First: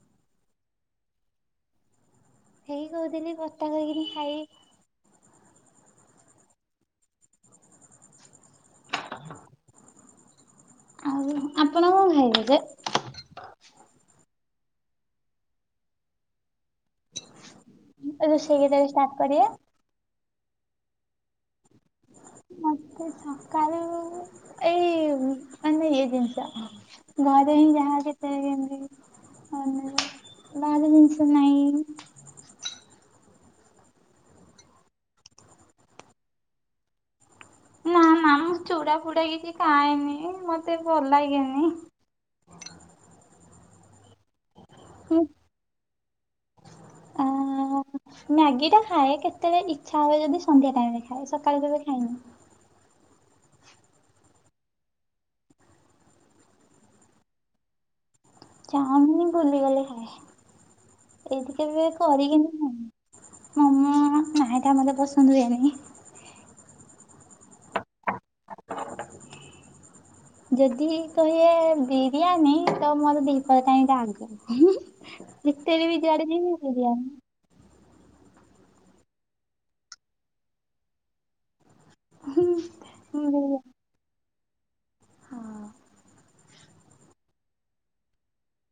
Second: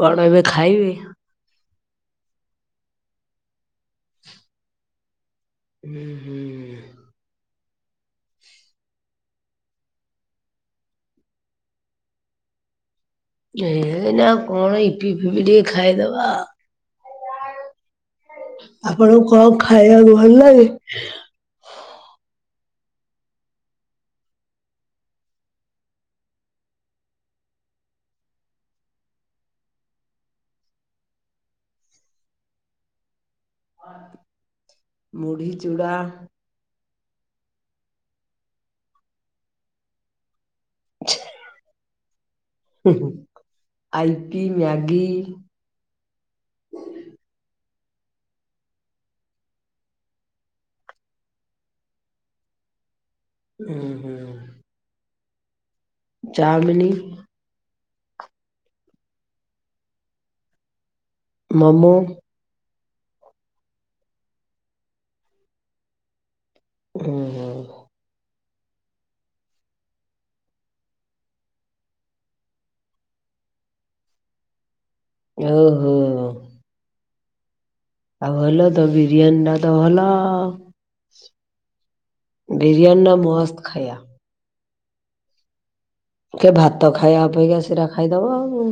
କଣ ଏବେ ଖାଇବେ? ହେଇ କହୁଥିଲି ଖଟା କରିକିନି ଖାଇବି। ହୁଁ ହୁଁ। [inaudible] ଆଉ ଆପଣ କଣ ଖାଇବେ ଯେ? ଏ ନା କଣ ଇପିି ଫିପି ଟିକେ ଖାଇଦବା। ଆରେ ସେ ଆପଣଙ୍କୁ କଣ ଖାଇବାକୁ ଭଲ ଲାଗେ? ମତେ ସକାଳୁ ଏଇ ମାନେ ଇଏ ଜିନିଷ ଘରେ ହିଁ ଯାହା କେତେବେଳେ ଯେମିତି ହଉ ବାହର ଜିନଷ ନାହିଁ। ମୁଢ଼ି, ଚୂଡ଼ା। ନା ନା ମୁଁ ଚୁଡ଼ା ଫୁଡା କିଛି ଖାଏନି ମତେ ଭଲ ଲାଗେନି। ହୁଁ ଆଉ ଇପି, ମ୍ୟାଗି? ଉଁ ହୁଁ। ମ୍ୟାଗି ଟା ଖାଏ କେତେବେଳେ ଇଚ୍ଛା ହୁଏ ଯଦି ସନ୍ଧ୍ୟା ଟାଇମ ରେ ଖାଏ ସକାଳୁ କେବେ ଖାଏନି। ଉଁ ହୁଁ। ଚାମିନି। ଚାଉମିନ ବୁଲିଗଲେ ଖାଏ ଏଠି କେବେ ମୋମୋ କରିକିନି ଖାଇନି। ମୋମୋ ନା ଟା ତା ମତେ ପସନ୍ଦ ହୁଏନି। ଉଁ ହୁଁ। ଯଦି କହିବେ ବିରିୟାନୀ ତ ମୋର ଦିପଦ ଟ ଆଗ ଏତେ ଓହୋ ବି ଯଆଡେ ଯିବି ବିରିଆନି। ଆଉ ଭଲ ତ ବିରିୟାନୀ ଟା ତ ଭଲ ଆଉ। ବିରିୟାନ ନ ମସ୍ତ ଖାଇଆ। ହଁ। କି ଭାତ ଖାଇବା ଅପେକ୍ଷା ସେଟା ଖାଇଦବ ଆଉ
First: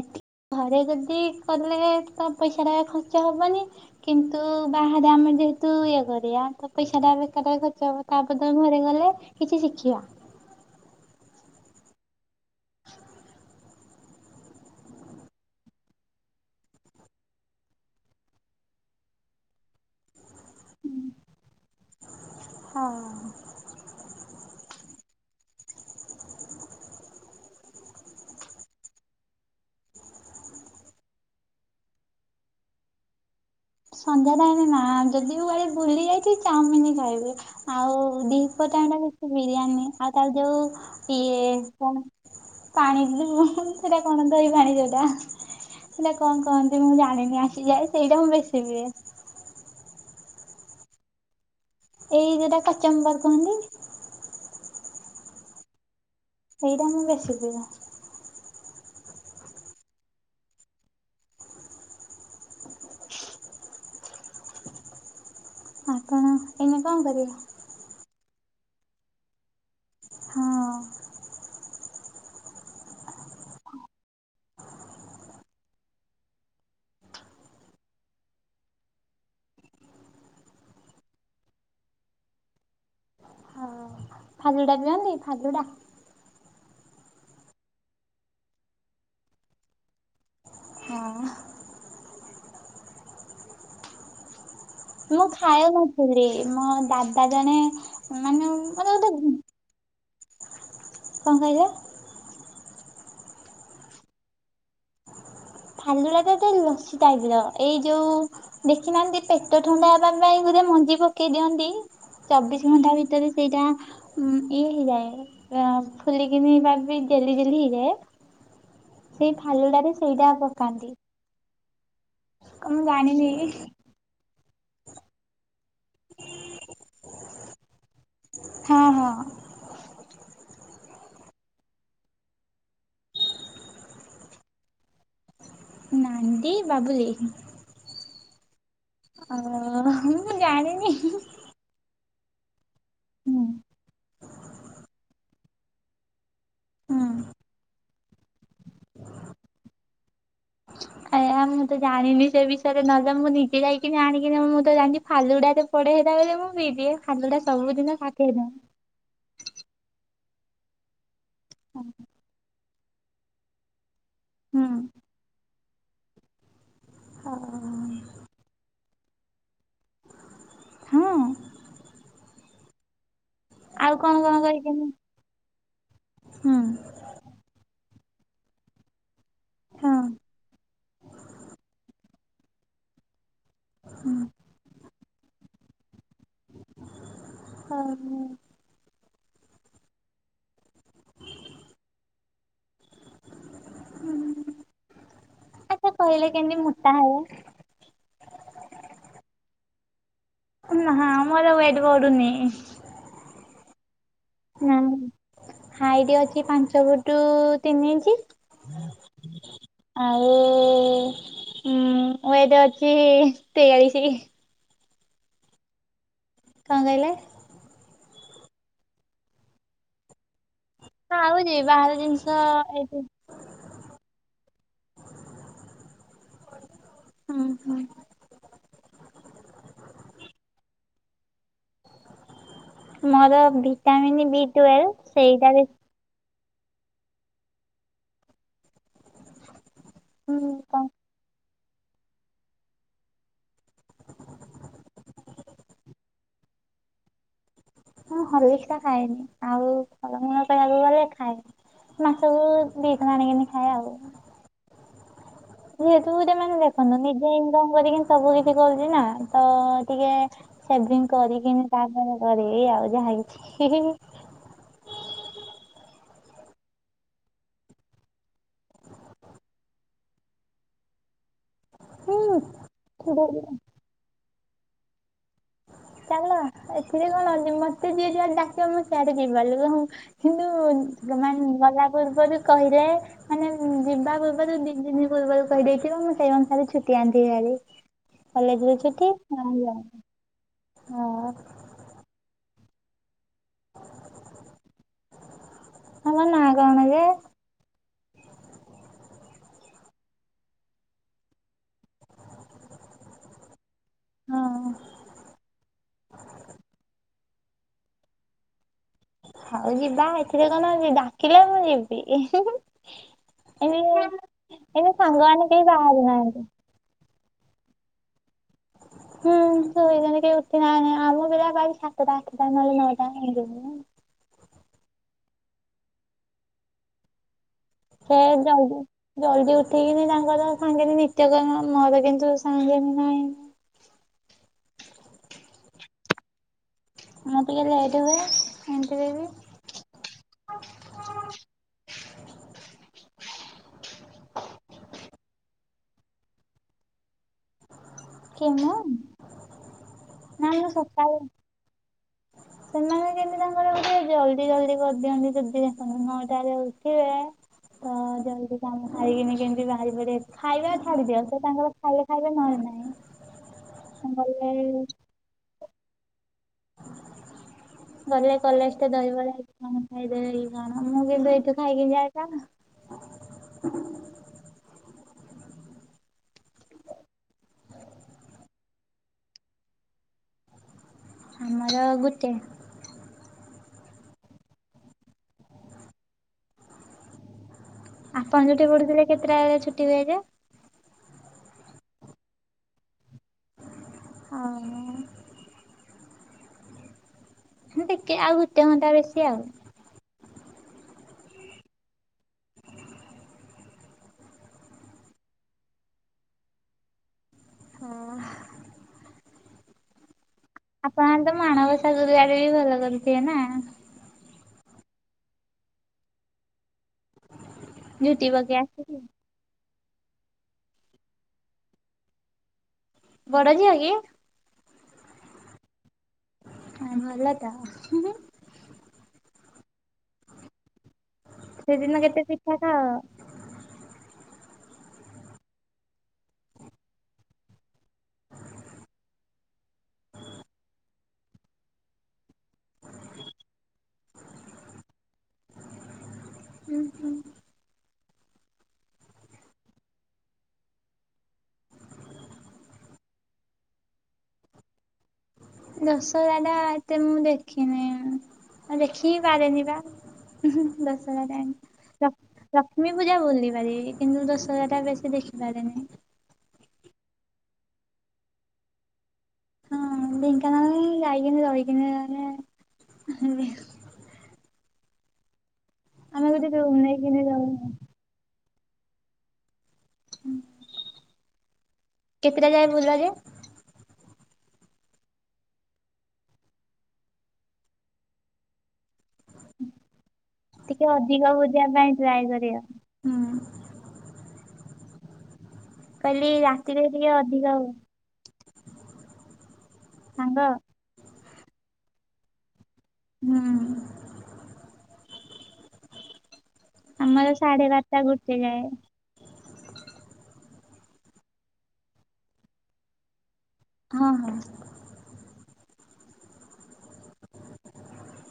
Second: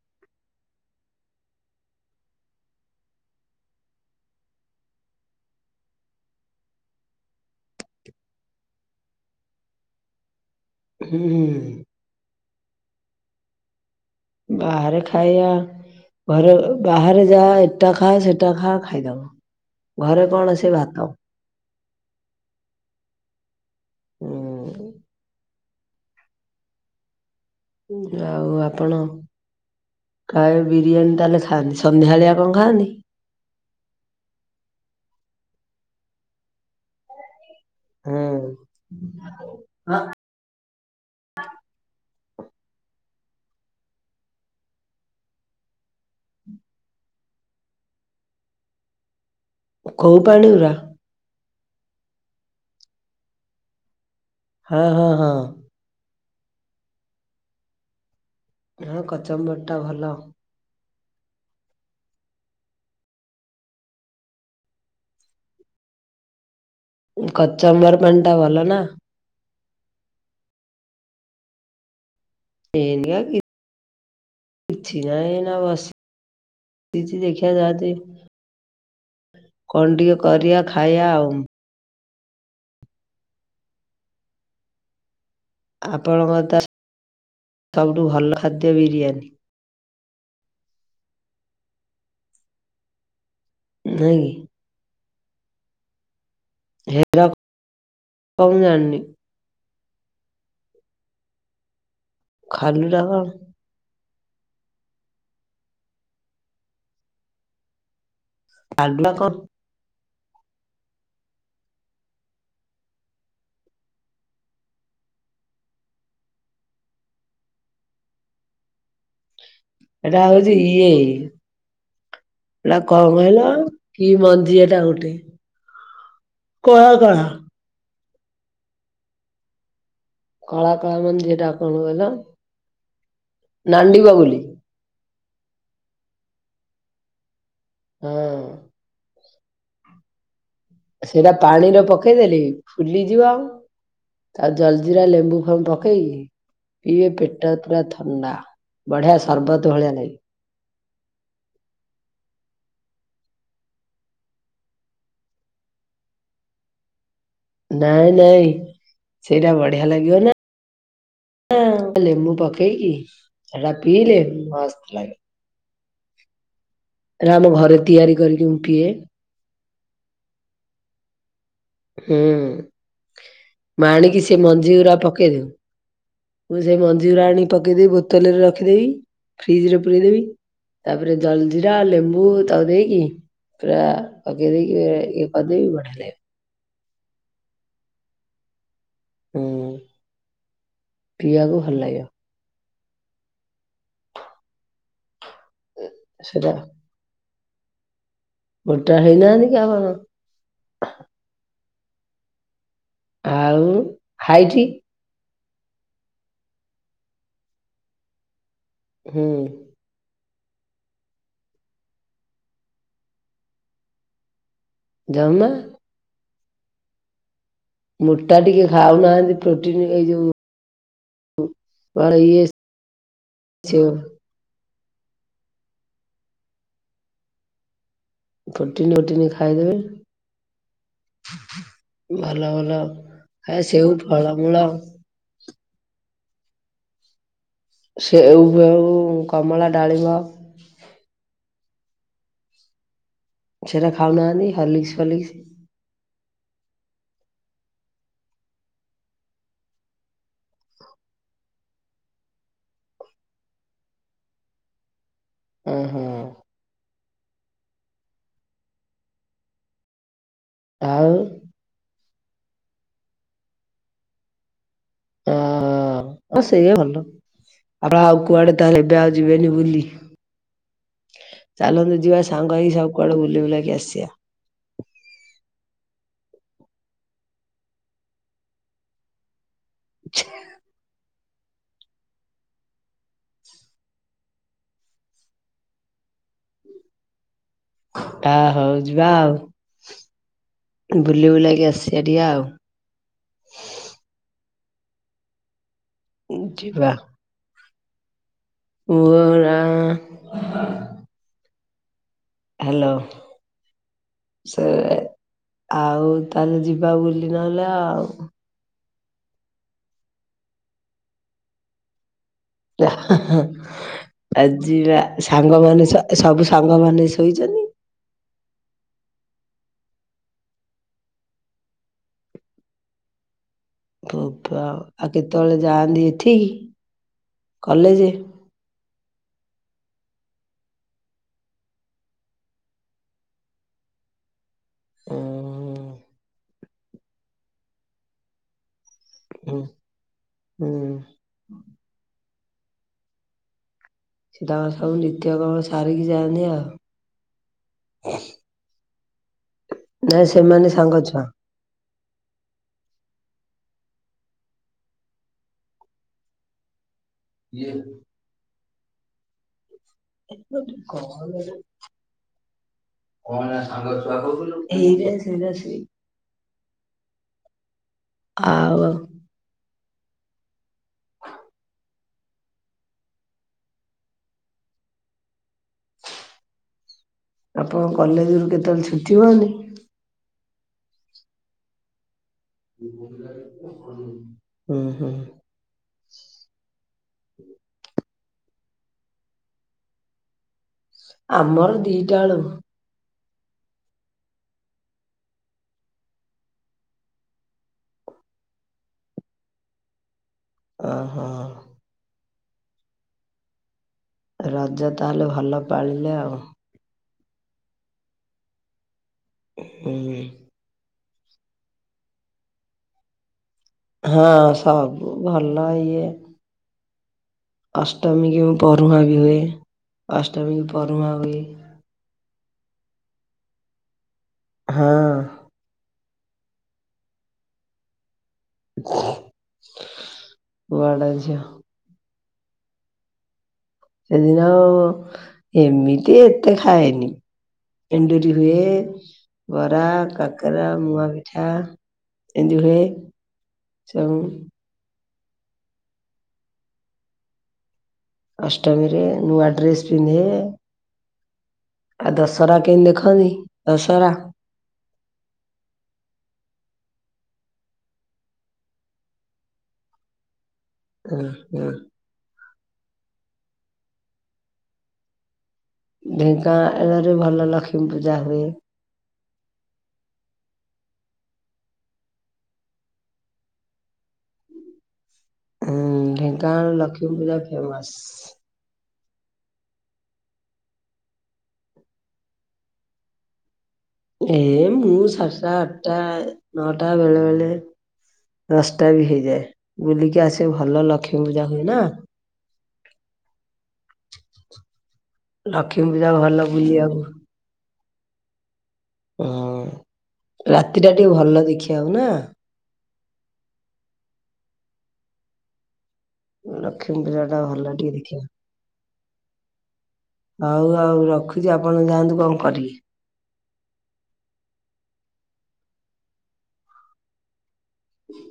ଏଠି ଘରେ ଯଦି କଲେ ତ ପଇସା ଟା ଖର୍ଚ୍ଚ ହେବନି। କିନ୍ତୁ ବାହାରେ ଆମେ ଯେହେତୁ ଇଏ କରିବା ତ ପଇସାଟା ବେକାର ଟାରେ ଖର୍ଚ୍ଚ ହେବ ତା ବଦଳ ଘରକୁ ଗଲେ କିଛି ଶିଖିବା। ହୁଁ ହୁଁ। [inaudible] ବାହାରେ ଖାଇବା। ଘରେ ବାହାରେ ଯା ଏଟା ଖାଅ ସେଟା ଖା ଖାଇଦବ। ଘରେ କଣ ସେ ଭାତ। ହଁ। ହୁଁ। ଆଉ ଆପଣ? କାହି ବିରିୟାନୀ ତାହେଲେ ଖାଆନ୍ତି, ସନ୍ଧ୍ୟାଳିଆ କଣ ଖାଆନ୍ତି? ସନ୍ଧ୍ୟା ଟାଇ ନା ଯଦି କୁଆଡେ ବୁଲି ଯାଇଛି ଚାଉମିନ ହିଁ ଖାଇବି। ଆଉ ହୁଁ ଦିପପଟାଣ ଟା କିଛି ବିରିୟାନୀ ଆଉ ତାର ଯୋଉ ଇଏ କଣ? ପାଣି ଯ ସେଟା କଣ ଧଇ ପାଣି ଯୋଉଟା? ସେଇଟା କଣ କହନ୍ତି ମୁଁ ଜାଣିନି ଆସିଯାଏ ସେଇଟା ମୁଁ ବେଶି ପିଏ। କୋଉ ପାଣି ଉରା? ଏଇ ଯୋଉଟା କଚମ୍ବାର କୁହନ୍ତି। ହଁ ହଁ ହଁ। ଏଇଟା ମୁଁ ବେଶୀ ପିଏ। ହଁ କଚମ୍ବର ଟା ଭଲ। ଆପଣ ଏମେ କଣ କରିବ? ଚବର ପଣ୍ଟା ଭଲ ନା? ହଁ। ଏନିଆ କି କିଛି ନାଇଁ ଏଇନା, ବସି ଚି ଦେଖିଆ ଜା ଚି କଣ୍ ଟିକେ କରିଆ ଖାଇଆ ଆଉ? ଫାଲୁ ଡାକୁଚନ୍ତି। ଫାଲୁଡ଼ା ଆପଣଙ୍କର ତା ତବୁଠୁ ଭଲ ଖାଦ୍ୟ ବିରିୟାନୀ। ହଁ, ଅ। ନାଇଁ କି? ମୁଁ ଖାଏନା ପୁରୀ, ମୋ ହେରା ଦାଦା ଜଣେ କଣ ମାନେ ମୁଁ ମାନେ ଜାଣିନି ଗୋଟେ କଣ କହିଲେ? ଖାଲିଟା କଣ? ଫାଲୁୁଳାଟା ତ ଲସି ଟାଇପ୍ ର ଏଇ ଯୋଉ ଖାଲୁଟା ଦେଖିନାହାଁନ୍ତି, କଣ? ପେଟ ଥଣ୍ଡା ହେବା ପାଇଁ ଗୁରେ ମଞ୍ଜି ପକେଇ ଦିଅନ୍ତି! ଚବିଶ ଘଣ୍ଟା ଭିତରେ ସେଇଟା ଇଏ ହେଇଯାଏ। ଫୁଲିିକିନିି ବାବି ଯେଲି ଯେଲି ହେଇଯ। ଏ! ସେଇ ଫାଲୁଡ଼ା ରେ ଏଟା ସେଇଟା ହଉଛି ପକ୍ ଇଏ, ଏଟା ମୁଁ କଣ ଜାଣିନି କହିଲ? କି ମଞ୍ଜି ଏଟା ଗୋଟେ, କଳା କଳା! ହଁ ହଁ! କଳା କଳା ମଞ୍ଜି ଯେଟା, କଣକହିଲ? ନାଣ୍ଡି ବଗୁଲି! ନାଣ୍ଡି ବାବୁଲି! ହଁ! ଅ-ହ ମୁଁ ଜାଣିନି। ହୁଁ ସେଟା ପାଣିରେ ପକେଦେଲେ ଫୁଲିଯିବ। ତା ଜଲଜିିରା ଲେମ୍ବୁ ଫେମ୍ବୁ ପ ପକେଇକି ହୁଁ ପିଇବେ ପେଟ ପୁରା ଥଣ୍ଡା। ବଢିଆ ସରବତ ଭଳିଆ ଲାଗି ଆୟାଁ ମୁଁ ତ ଜାଣିନି ସେ ବିଷୟରେ, ନହେଲେ ମୁଁ ନିଜେ ଯାଇକି ଆଣିକିନି ମୁଁ ତ ଜାଣଛି, ଫାଲୁଡାରେ- ପଡେ ହେରା ବେଳେ ମୁଁ ପି ଦିଏ। ଫାଲୁଡା ସ ନାଇଁ, ନାଇଁ, ସେଇଟା ବଢିଆ ଲାଗିବ ନା, ଲେମ୍ବୁ ପକ୍ ପକେଇକି ହେଟା ପିଇଲେ ହଁ ମସ୍ତ ଲାଗେ! ଏରା ଆମ ଘରେ ତିଆରି କରିକି ମୁଁ ପିଏ! ହଁ! ହୁଁ! ମା ଆଉ କଣ ଆଣିକି କଣ ସେ ମଞ୍ଜି କରିଛନ୍ତି ଗୁରା ପକେଇଦଉ। ହୁଁ। ମୁଁ ସେମଞ୍ଜ ଜିରା ଆଣି ପକେଇଦେବି ବୋତଲରେ ରଖିଦେବି। ଫ୍ରିଜ୍ ରେ ପୁରେଇ ହଁ ଦେବି। ତା'ପରେ ଜଲଜିିରା, ଲେମ୍ବୁ, ତାକୁ ଦେଇକି ପୁରା- ପକେଇଦେଇକି ଇଏକରିଦେବି, ବଢିଆ ଲାଗିବ! ହଁ, ମୁଁ। ହୁଁ, ପିଇବାକୁ ଭଲ ଲାଗିବ! ହୁଁ, ଆଛା କହିଲ ସେଟା କେଁତି ମ ତାଉ ଗୋଟା ହେଇନାହାଁନ୍ତି କି ଆମର? ନାଁ ଆମରୱେଟ୍ ବଢୁନୀ- ଆଉ ହାଇଟ୍ ନାଁ ହାଇଟ୍ ଅଛି, ପାଞ୍ଚ ଫୁଟୁ ତିନି ଇଞ୍ଜି! ହୁଁ ଆଉ-ଉ-ଉ, ମୁଁ ୱେଟ୍ ଅଛି ତେୟାଳିଶି! ଜମା କଣ କହିଲେ? ମୋଟା ଟିକେ ଖାଉନାହାଁନ୍ତି, ପ୍ରୋଟିନ ଏଇ ଯୋଉ- ହଁ, ଖାଉଛି, ବାହାର କଣ ଜିନିଷ ଇଏ ଏଠି ହୁଁ, ସେ ହୁଁ! ପ୍ରେ। ଟିନ ଓଟିନ ଖାଇଦେବେ। ଭଲ ଭଲ ମୋର ଆ ସେଉ ଭିଟାମିନ୍ ବି ଫଳମୁଳ ଟୁଏଲ୍ଭ ସେଇଟା ବି- ସେଉଫେଉ, କମଳା, ଡାଳିିମ୍ୱ। ହୁଁ କ- ସେରା ଖାଉନାହାନ୍ତି ହଲିକ୍ସ ଫଲିକ୍ସ! ମୁଁ ହଲିକ୍ସିଟା ଖାଏନି, ଆଉ ଫଳମୂଳ କହିବାକୁ ଗଲେ ଖାଏ। ମାର୍କେଟ ରୁ କିଣିକାନୀ ଆଣି ଖା ଆଉ ଓହୋ ଯେହେତୁ ମାନେ ଦେଖନ୍ତୁ ନିଜେ ଇନକମ କରିକି ସବୁ କିଛି କରୁଛି ନା, ତ ଟିକେ- ସେଭିଙ୍ଗ ଆଉ କରିକିନି ତାପରେ କରି କି ନିଆଉ ଯାହା କିଛି- ଅ ଆଉ ସେଇ ଭଲ ଆପ ଆଉ କୁଆଡେ ତାହେ ଏବେ ଆଉ ଯିବେନି ବୁଲି? ଚାଲନ୍ତୁ। ଯିବା ହୁଁ ସାଙ୍ଗ ହେଇକି, ସବୁ କୁଆଡ଼େ ବୁଲି ବୁଲାକି ଆସିବା। ଚାଲ, ଏଥିରେ କଣ ଅଛି। ମତେ ଯିଏ ଯୁଆଡେ ଡା ମୁଁ ସେଆଠ [unintelligible] ଗଲା ପୂର୍ବରୁ କହିଲେ ମାନେ ମୁଁ ଯିବା ପୂର୍ବରୁ ଦିଦିନି ପୂର୍ବରୁ କହିଦେଇଥିବ ମୁଁ ସେଇ ଅନୁସାରେ ଛୁଟି ଆଣିଥିବି ଭାରି ଆ କଲେଜରେ ଛୁଟି [unintelligible] ହଁ ବୁଲ ବୁଲାକି ଆସିବା ଟିକେ ଆଉ ତମ ନାଁ କଣ ଯିବା ଜେ? ମୋ ନା ହାଲୋ, ହଁ ସେ ଆଉ ତାହେଲେ ଯିବା ବୁଲି ଇନଲା ଆଉ ହଉ ଯିବା, ଏଥିରେ କଣ ଅଉଛି ଡାକିଲେ ମୁଁ ଯିବି। [unintelligible] [unintelligible] ଏମିତି ଆଜିିବା କେହି ସାଙ୍ଗମାନେ ବାହାରୁ ସବୁ ନାହାନ୍ତି। ସାଙ୍ଗମାନେ ଶୋଇଛନ୍ତି? [inaudible] ହୁଁ ଶୋଇଦଲେ କେହି ଉଠି ନାହି, ଆମ ପିଲା ବା ସାତଟା ଆଠଟା ନହେଲେ ନଅଟା ଏ [unintelligible] ଭପ ଆ ଆଉ କେତେବେଳେ ଯାଆନ୍ତି ଏଠିକି? କଲେଜ? ସେ ଯାଉଛି ଜଲଦି ଉଠେଇିକିନି ତାଙ୍କର ସାଙ୍ଗେନ ନିତ୍ୟକରଣ ମୋର କିନ୍ତୁ ସାଙ୍ଗେନ ନାହିଁ। ଓ ହୋ ମୁଁ ଟିକେ ଲେଟ୍ ହୁଏ, ଏମିତିରେ ବି ହୁଁ ହୁଁ ସେ ତାଙ୍କର ସବୁ ନିତ୍ୟ କର୍ମ ସାରିକି ଯାଆନ୍ତିି ଆଉ କିଏ ମୁଁ ନାଇଁ ନା ମୁଁ ସେମାନେ ସାଙ୍ଗ ସକାଳୁ ଛୁଆ। ସେମାନେ କେମିତି ତାଙ୍କର ଗୋଟେ ଜଲ୍ଦି ଜଲ୍ଦି କରିଦିଅନ୍ତି, ଯଦି ନଅଟାରେ ଉଠିବେ? ତ ଜଲଦି ତାଙ୍କେ ଖାଇକିନି କେମିତି ବାହାରି ପଡିବ? ଖାଇବା ଛାଡିଦିଅ, ସେ ତାଙ୍କର ଖାଇଲେ ଖାଇବେ ନହେଲେ ନାହିଁ। କଣ ନା ସାଙ୍ଗ ଛୁଆ କହୁଥିଲୁ, ଗଲେ ଏଇଟା ସେଇଟା ସେଇ ଗଲେ କଲେଜ ଟେ ଆଉ [unintelligible] ଖାଇଦ ହେଇ କଣ? ମୁଁ ଯଦି ଏଠି ଖାଇଦେବି ଆଉ କଣ? ଆପଣଙ୍କ କଲେଜରୁ କେତେବେଳେ ଛୁଟି ହୁଅନି? ଆମର ଗୋଟେ। ହୁଁ ହୁଁ [inaudible] ଆପଣ ଯୋଉଠି ପଢୁଥିଲେ, କେତେଟା ବଳେ ଛୁଟି ହୁଏ ଯେ? ଆମର ଦିଟା ବେଳୁ। ଆଉ ଟିକେ ଆଉ ଗୋଟେ ଘଣ୍ଟା ବେଶୀ ଆଉ ଓ ହୋ ରଜ ତାହେଲେ ଭଲ ପାଳିଲେ ଆଉ। ହଁ। ହୁଁ। ଆପଣ ଆଣେ ତ ମାଣବସା ଗୁରୁବାର ବି ଭଲ କରୁଥିବେ ନା। ହଁ ସବୁ ଭଲ ଇଏ ଝୁଟି ଅଷ୍ଟମୀ କି ମୁଁ ପକେଇ ଆସିକି ପରହୁଁଆଁ ବି ହୁଏ ଅଷ୍ଟମୀ କି ପରହୁଁଆଁ ହୁଏ। ବଡଝିଅ କି? ହଁ। ହ ଭଲ ତ ହୁଁ ହୁଁ। ବଡ଼ ସେଦିନ କେତେ ପିଠା ଖାଅ? ସେଦିନ ଏମିତି ଏତେ ଖାଏନି। ଏେଣ୍ଡୁରି ହୁଏ ବରା, କାକରା, ମୁଆ ପିଠା। ଏମିତି ହୁଏ ସବୁ। ହୁଁ ହୁଁ। ଅଷ୍ଟମୀରେ ନୂଆ ଡ୍ରେସ ପିନ୍ଧେ। ଆଉ ଦଶହରା କେମିତି ଦେଖନ୍ତି ଦଶହରା ଦଶହରା ଟା ଏତେ ମୁଁ ଦେଖିନେଇଁ। ଆଉ ଦେଖିକି ପାରେନି ପା ହୁଁ ହୁଁ ଦଶହରା ହୁଁ, ଟାଇମ୍। ହୁଁ। ଲକ୍ଷ୍ମୀ ପୂଜା ବୁଲିପାରିବି କିନ୍ତୁ ଦଶହରାଟା ବେଶୀ ଦେଖିପାରେନି। ଢେଙ୍କାଆଳରେ ଭଲ ଲକ୍ଷ୍ମୀ ପୂଜା ହୁଏ। ହଁ ଢେଙ୍କା ନାଳରେ ହିଁ ଯାଇକିନା ରହିକିନା ମାନେ ହୁଁ, ଆମେ ବୋଧେ ଢେଙ୍କାନାଳ ରୁମ୍ ଲକ୍ଷ୍ମୀ ନେଇକିନି ପୂଜା [unintelligible] ଫେମସ୍ କେତିଟା ଯାଏ ବୁଲ ଯେ? ଏ ମୁଁ ସାତଟା, ଆଟା, ନଅଟା ବେଳେ ବେଳେ। ଦଶଟା ବି ହେଇଯାଏ ବୁଲିକି ଆସିବୁ ଭଲ ଟିକେ ଲକ୍ଷ୍ମୀ ଅଧିକ ପୂଜା ହୁଏ ବୁଲିବା ନା। ପାଇଁ ଟ୍ରାଏ କରିବା ହୁଁ। ଲକ୍ଷ୍ମୀ ପୂଜା କହିଲି ଭଲ ରାତିରେ ବୁଲିବାକୁ ଟିକେ ଅଧିକ ଆଉ ସାଙ୍ଗ ହଁ ରାତି ଟା ଟିକେ ଭଲ ଦେଖିବା କୁ ନା। ହୁଁ। ଲକ୍ଷ୍ମୀପଜା ଆମର ଟା ସାଢେ ଭଲ ଟିକେ ଦେଖିବାକୁ। [unintelligible] ହଉ ଆଉ ରଖୁଛି ଆପଣ ଯାଆନ୍ତୁ କଣ କରିବେ। ହଁ ହଁ। ହୁଁ